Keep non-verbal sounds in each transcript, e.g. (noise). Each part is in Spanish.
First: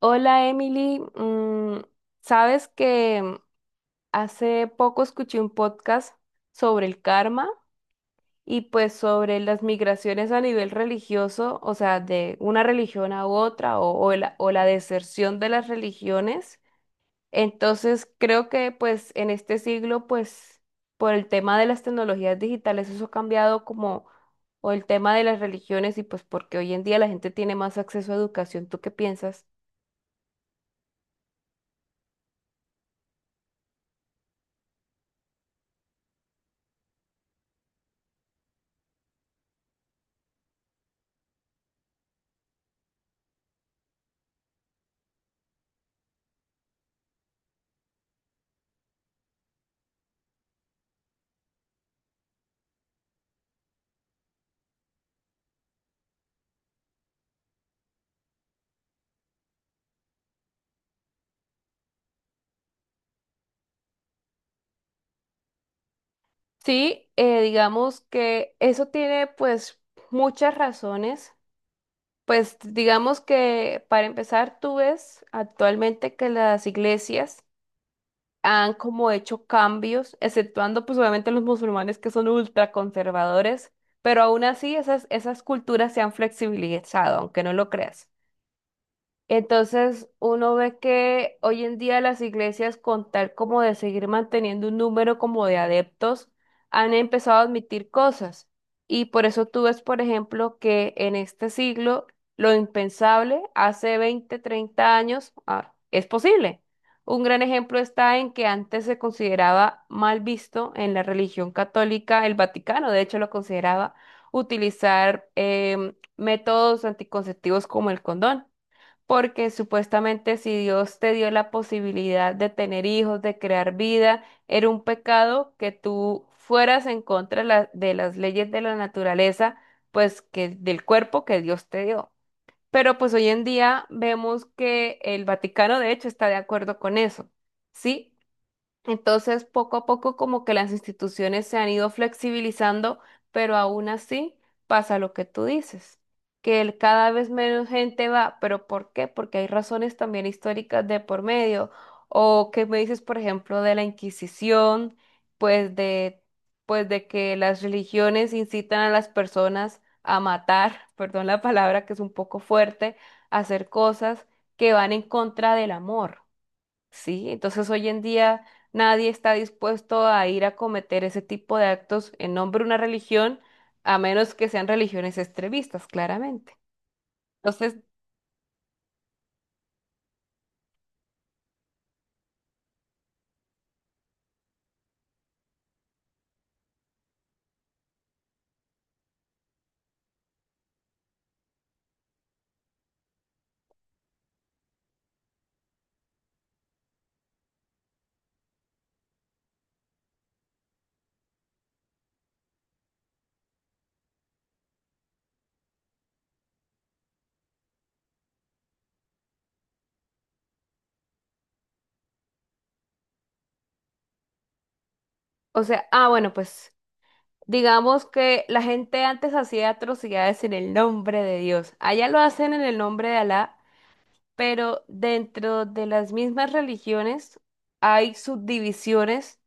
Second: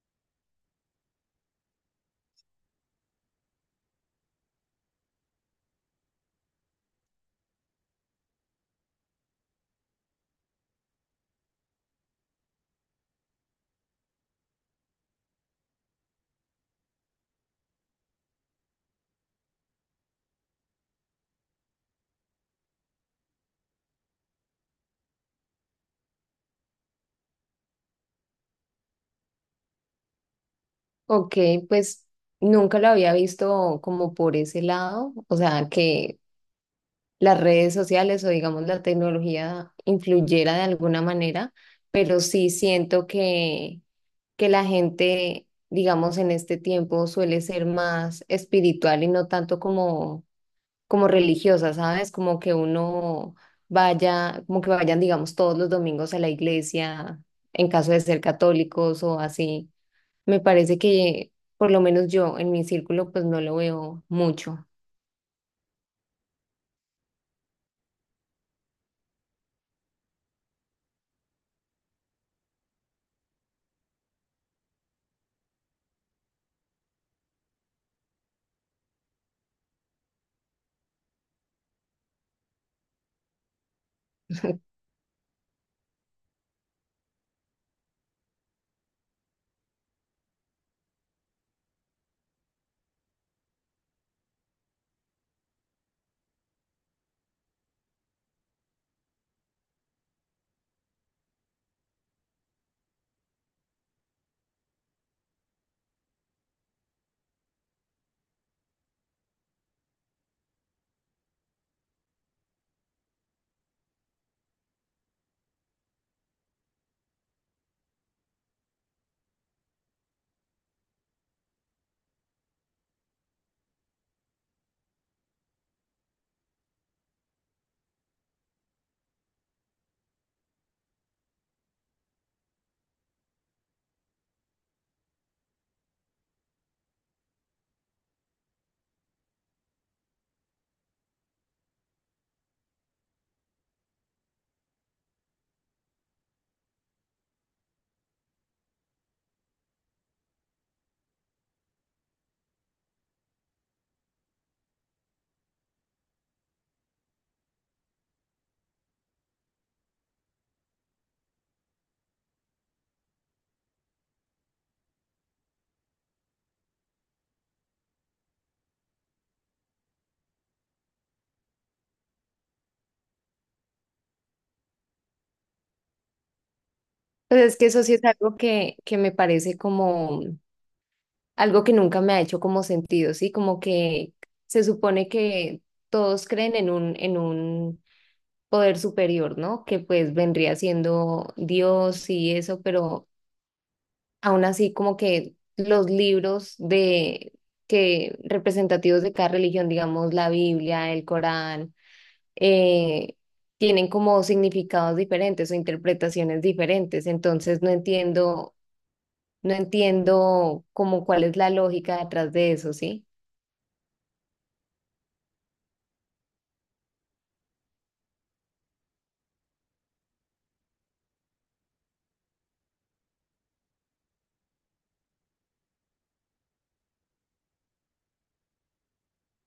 Hola Emily, sabes que hace poco escuché un podcast sobre el karma y pues sobre las migraciones a nivel religioso, o sea, de una religión a otra o la deserción de las religiones. Entonces creo que pues en este siglo pues por el tema de las tecnologías digitales eso ha cambiado como o el tema de las religiones y pues porque hoy en día la gente tiene más acceso a educación. ¿Tú qué piensas? Ok, pues nunca lo había visto como por ese lado, o sea, que las redes sociales o digamos la tecnología influyera de alguna manera, pero sí siento que la gente, digamos, en este tiempo suele ser más espiritual y no tanto como religiosa, ¿sabes? Como que uno vaya, como que vayan, digamos, todos los domingos a la iglesia, en caso de ser católicos o así. Me parece que, por lo menos yo, en mi círculo, pues no lo veo mucho. Sí, digamos que eso tiene pues muchas razones. Pues digamos que para empezar, tú ves actualmente que las iglesias han como hecho cambios, exceptuando pues obviamente los musulmanes que son ultraconservadores, pero aún (laughs) así esas culturas se han flexibilizado, aunque no lo creas. Entonces uno ve que hoy en día las iglesias, con tal como de seguir manteniendo un número como de adeptos, han empezado a admitir cosas. Y por eso tú ves, por ejemplo, que en este siglo lo impensable hace 20, 30 años es posible. Un gran ejemplo está en que antes se consideraba mal visto en la religión católica el Vaticano, de hecho lo consideraba utilizar métodos anticonceptivos como el condón porque supuestamente si Dios te dio la posibilidad de tener hijos, de crear vida, era un pecado que tú fueras en contra de, de las leyes de la naturaleza, pues que del cuerpo que Dios te dio. Pero pues hoy en día vemos que el Vaticano de hecho está de acuerdo con eso, ¿sí? Entonces, poco a poco, como que las instituciones se han ido flexibilizando, pero aún así pasa lo que tú dices, que cada vez menos gente va, pero ¿por qué? Porque hay razones también históricas de por medio, o que me dices, por ejemplo, de la Inquisición, pues de, pues de que las religiones incitan a las personas a matar, (laughs) perdón la palabra que es un poco fuerte, a hacer cosas que van en contra del amor. Sí, entonces hoy en día nadie está dispuesto a ir a cometer ese tipo de actos en nombre de una religión, a menos que sean religiones extremistas, claramente. Pues es que Entonces, eso sí es algo que me parece como algo que nunca me ha hecho como sentido, ¿sí? Como que se supone que todos creen en un poder superior, ¿no? Que pues vendría siendo Dios y eso, pero aún así como que los libros de que representativos de cada religión, digamos la Biblia, el Corán eh, tienen como significados diferentes o interpretaciones diferentes. Entonces no entiendo, no entiendo como cuál es la lógica detrás de eso, ¿sí? o sea, bueno, pues digamos que la gente antes hacía atrocidades en el nombre de Dios. Allá lo hacen en el nombre de Alá, pero dentro de las mismas religiones hay subdivisiones,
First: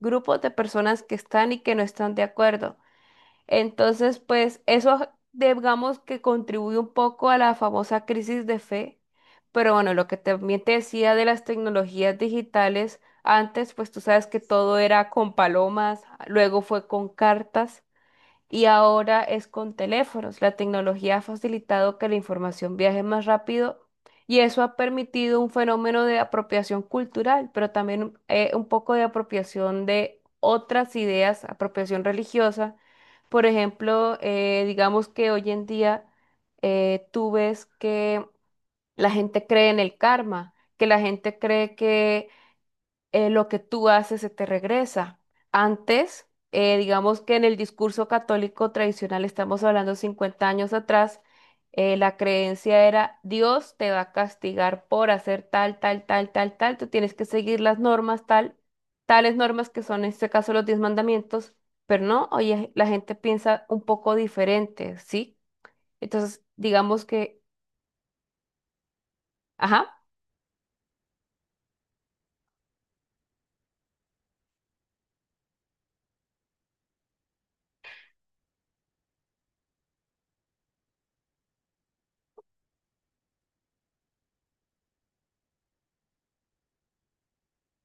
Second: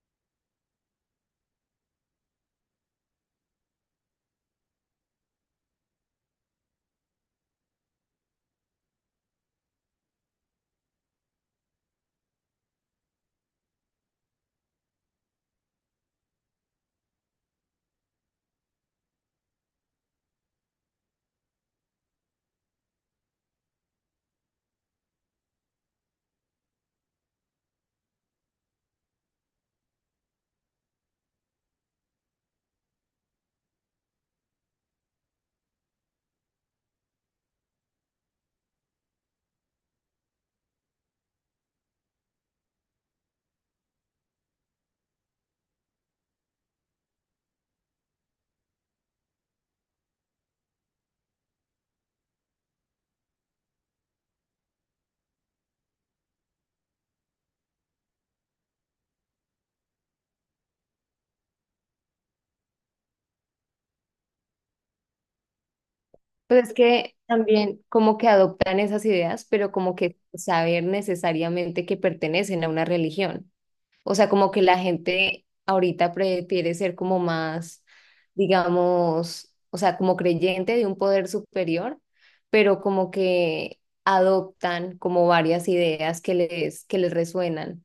grupos de personas que están y que no están de acuerdo. Entonces, pues eso digamos que contribuye un poco a la famosa crisis de fe. Pero bueno, lo que también te decía de las tecnologías digitales, antes pues tú sabes que todo era con palomas, luego fue con cartas y ahora es con teléfonos. La tecnología ha facilitado que la información viaje más rápido y eso ha permitido un fenómeno de apropiación cultural, pero también un poco de apropiación de otras ideas, apropiación religiosa. Por ejemplo, digamos que hoy en día tú ves que la gente cree en el karma, que la gente cree que lo que tú haces se te regresa. Antes, digamos que en el discurso católico tradicional, estamos hablando 50 años atrás, la creencia era Dios te va a castigar por hacer tal, tal, tal, tal, tal, tú tienes que seguir las normas, tal, tales normas que son en este caso los 10 mandamientos, pero no, oye, la gente piensa un poco diferente, ¿sí? Entonces, Pues es digamos que que, también como que adoptan esas ideas, pero como ajá. que saber necesariamente que pertenecen a una religión. O sea, como que la gente ahorita prefiere ser como más, digamos, o sea, como creyente de un poder superior, pero como que adoptan como varias ideas que les resuenan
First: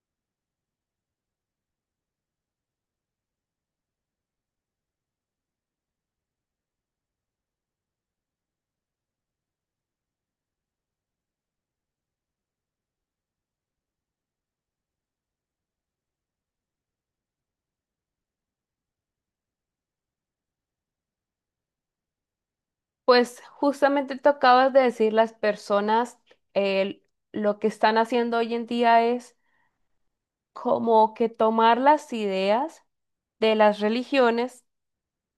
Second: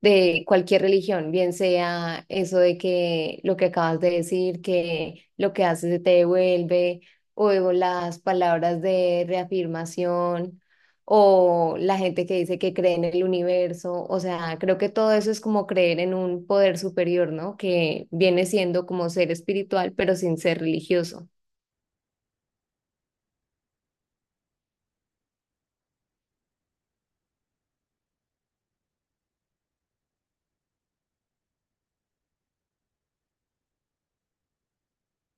de cualquier religión, bien sea eso de que lo que acabas de decir, que lo que haces se te devuelve, o las palabras de reafirmación, o la gente que dice que cree en el universo, o sea, creo que todo eso es como creer en un poder superior, ¿no? Que viene siendo como ser espiritual, pero sin ser religioso. Pues justamente tú acabas de decir, las personas eh, lo que están haciendo hoy en día es como que tomar las ideas de las religiones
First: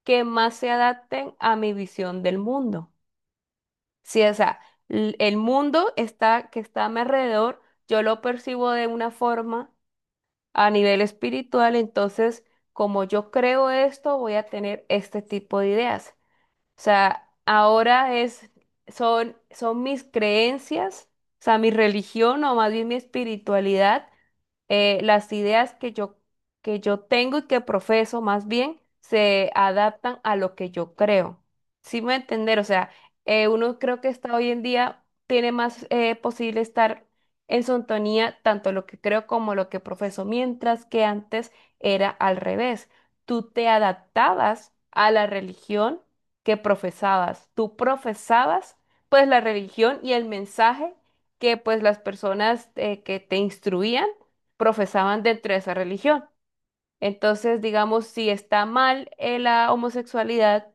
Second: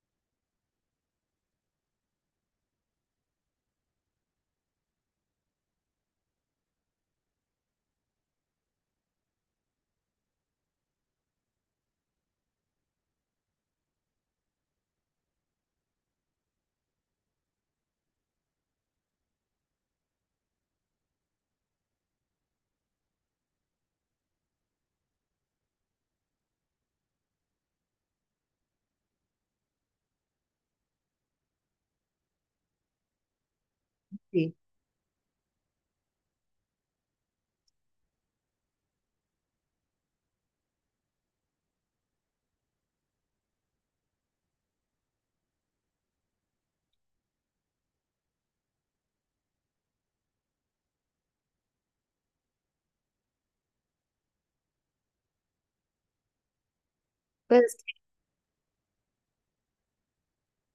que más se adapten a mi visión del mundo. Sí, o sea, el mundo está, que está a mi alrededor, yo lo percibo de una forma a nivel espiritual, entonces como yo creo esto, voy a tener este tipo de ideas. O sea, ahora es, son, son mis creencias, o sea, mi religión o más bien mi espiritualidad, las ideas que yo tengo y que profeso más bien se adaptan a lo que yo creo. ¿Sí me va a entender? O sea, uno creo que está hoy Sí. en día, tiene más posible estar en sintonía tanto lo que creo como lo que profeso, mientras que antes era al revés. Tú te adaptabas a la religión que profesabas. Tú profesabas pues la religión y el mensaje que pues las personas que te instruían profesaban dentro de esa religión. Entonces, Pues, digamos, si está mal la homosexualidad,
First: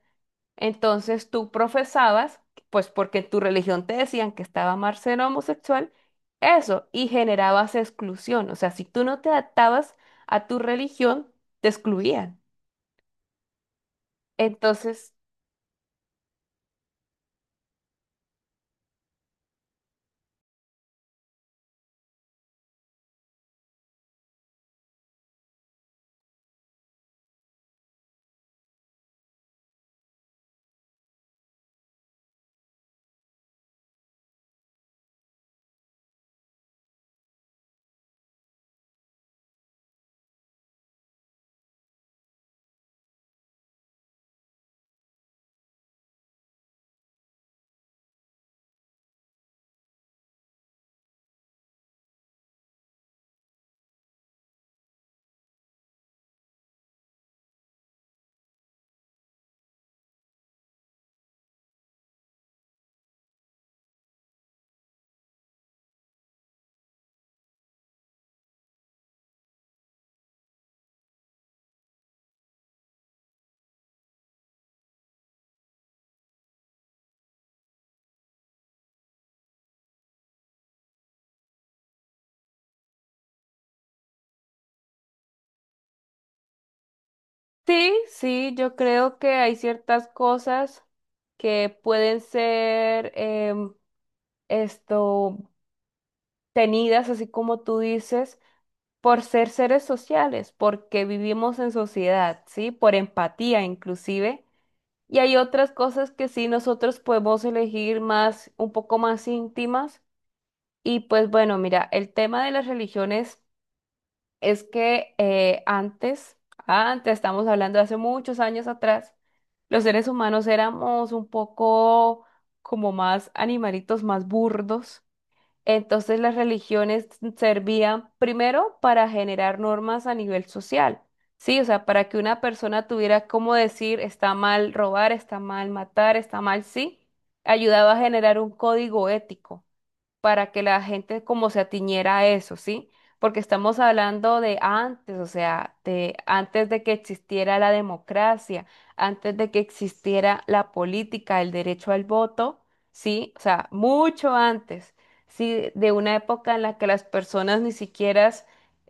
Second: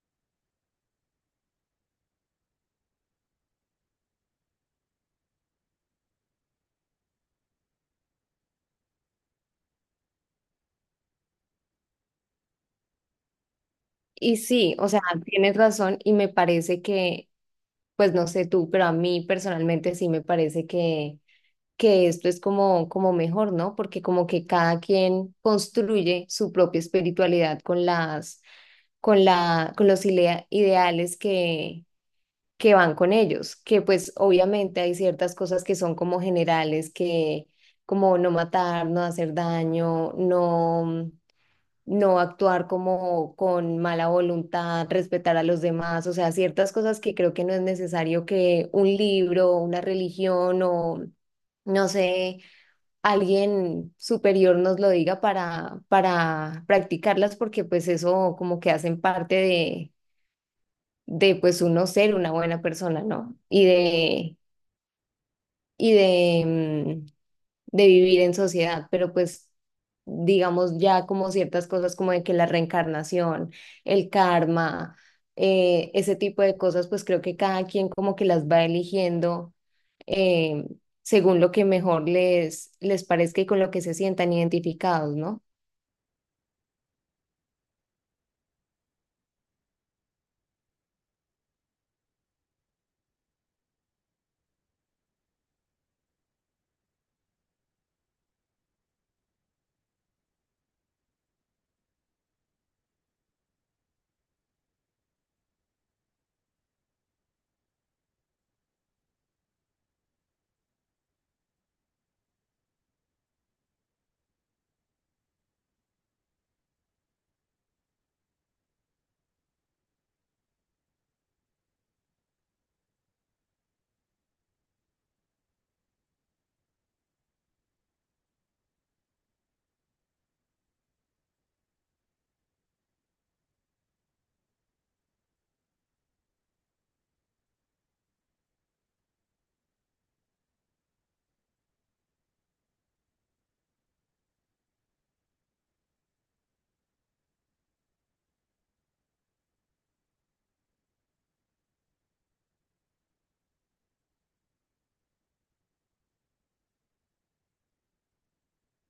entonces tú profesabas, pues porque en tu religión te decían que estaba mal ser homosexual, eso, y generabas exclusión. O sea, si tú no te adaptabas a tu religión, te excluían. y sí, o sea, Entonces, tienes razón y me parece que, pues no sé tú, pero a mí personalmente sí me parece que esto es como, como mejor, ¿no? Porque como que cada quien construye su propia espiritualidad con las, con la, con los ilea- ideales que van con ellos, que pues obviamente hay ciertas cosas que son como generales, que como no matar, no hacer daño, no, no actuar como con mala voluntad, respetar a los demás, o sea, ciertas cosas que creo que no es necesario que un libro, una religión o no sé alguien superior nos lo diga para practicarlas, porque pues eso como que hacen parte de pues uno ser una buena persona, ¿no? Y de, y de, mm, de vivir en sociedad, pero pues digamos ya como ciertas cosas como de que la reencarnación, el karma, ese tipo de cosas, pues creo que cada quien como que las va eligiendo. eh, Según lo que mejor les, les parezca y con lo que se sientan identificados, ¿no? sí, sí, yo creo que hay ciertas cosas que pueden ser esto tenidas, así como tú dices, por ser seres sociales, porque vivimos en sociedad, ¿sí? Por empatía inclusive. Y hay otras cosas que sí nosotros podemos elegir más, un poco más íntimas. Y pues bueno, mira, el tema de las religiones. Es que antes, estamos hablando de hace muchos años atrás, los seres humanos éramos un poco como más animalitos, más burdos. Entonces las religiones servían primero para generar normas a nivel social, ¿sí? O sea, para que una persona tuviera cómo decir está mal robar, está mal matar, está mal, sí, ayudaba a generar un código ético para que la gente como se atiñera a eso, ¿sí? Porque estamos hablando de antes, o sea, de antes de que existiera la democracia, antes de que existiera la política, el derecho al voto, ¿sí? O sea, mucho antes, ¿sí? De una época en la que las personas ni siquiera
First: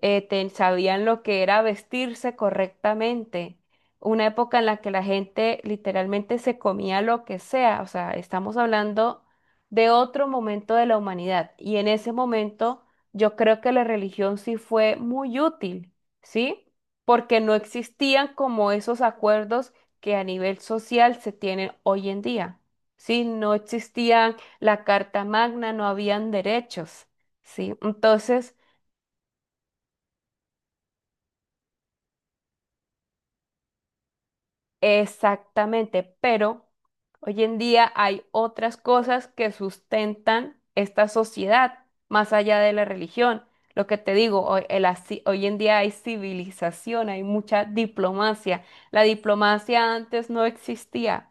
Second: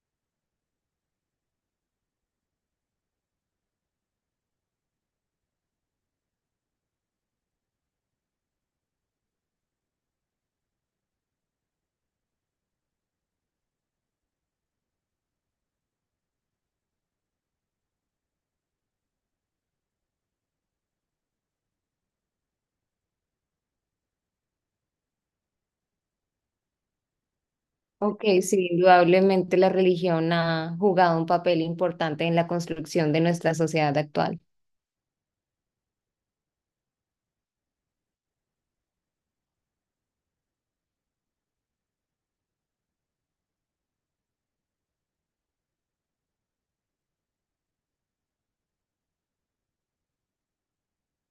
sabían lo que era vestirse correctamente. Una época en la que la gente literalmente se comía lo que sea, o sea, estamos hablando de otro momento de la humanidad. Y en ese momento yo creo que la religión sí fue muy útil, ¿sí? Porque no existían como esos acuerdos que a nivel social se tienen hoy en día, ¿sí? No existían la Carta Magna, no habían derechos, ¿sí? Ok, Entonces, sí, indudablemente la religión ha jugado un papel importante en la construcción de nuestra sociedad actual. exactamente, pero hoy en día hay otras cosas que sustentan esta sociedad más allá de la religión. Lo que te digo, hoy, hoy en día hay civilización, hay mucha diplomacia. La diplomacia antes no existía.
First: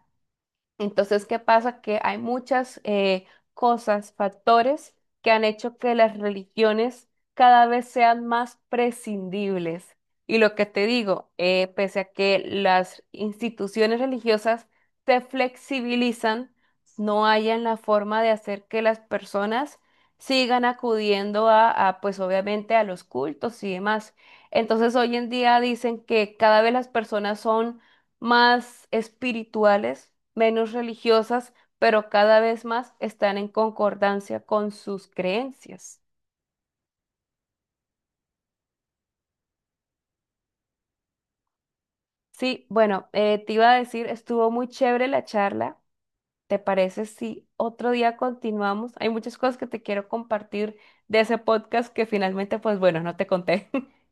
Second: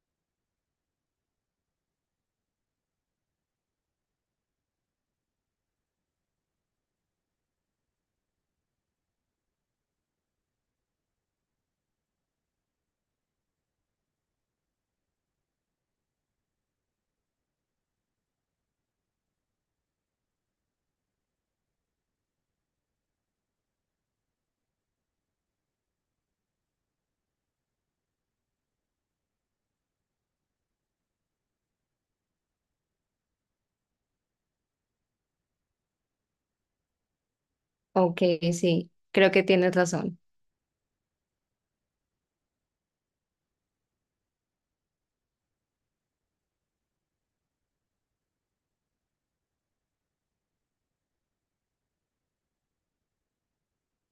Entonces, ¿qué pasa? Que hay muchas cosas, factores que han hecho que las religiones cada vez sean más prescindibles. Y lo que te digo, pese a que las instituciones religiosas se flexibilizan, no hayan la forma de hacer que las personas sigan acudiendo a, pues obviamente, a los cultos y demás. Entonces, hoy en día dicen que cada vez las personas son más espirituales, menos religiosas, pero cada vez más están en concordancia con sus creencias. Ok, sí, creo que tienes razón. Sí, bueno, te iba a decir, estuvo muy chévere la charla. ¿Te parece si otro día continuamos? Hay muchas cosas que te quiero compartir de ese podcast que finalmente, pues bueno, no te conté. (laughs)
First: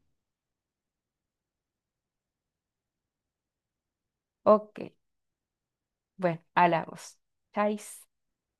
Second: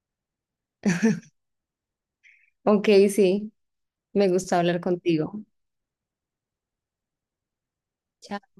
Ok, sí, me gusta Ok, hablar contigo. bueno, hablamos. Chais. Chao.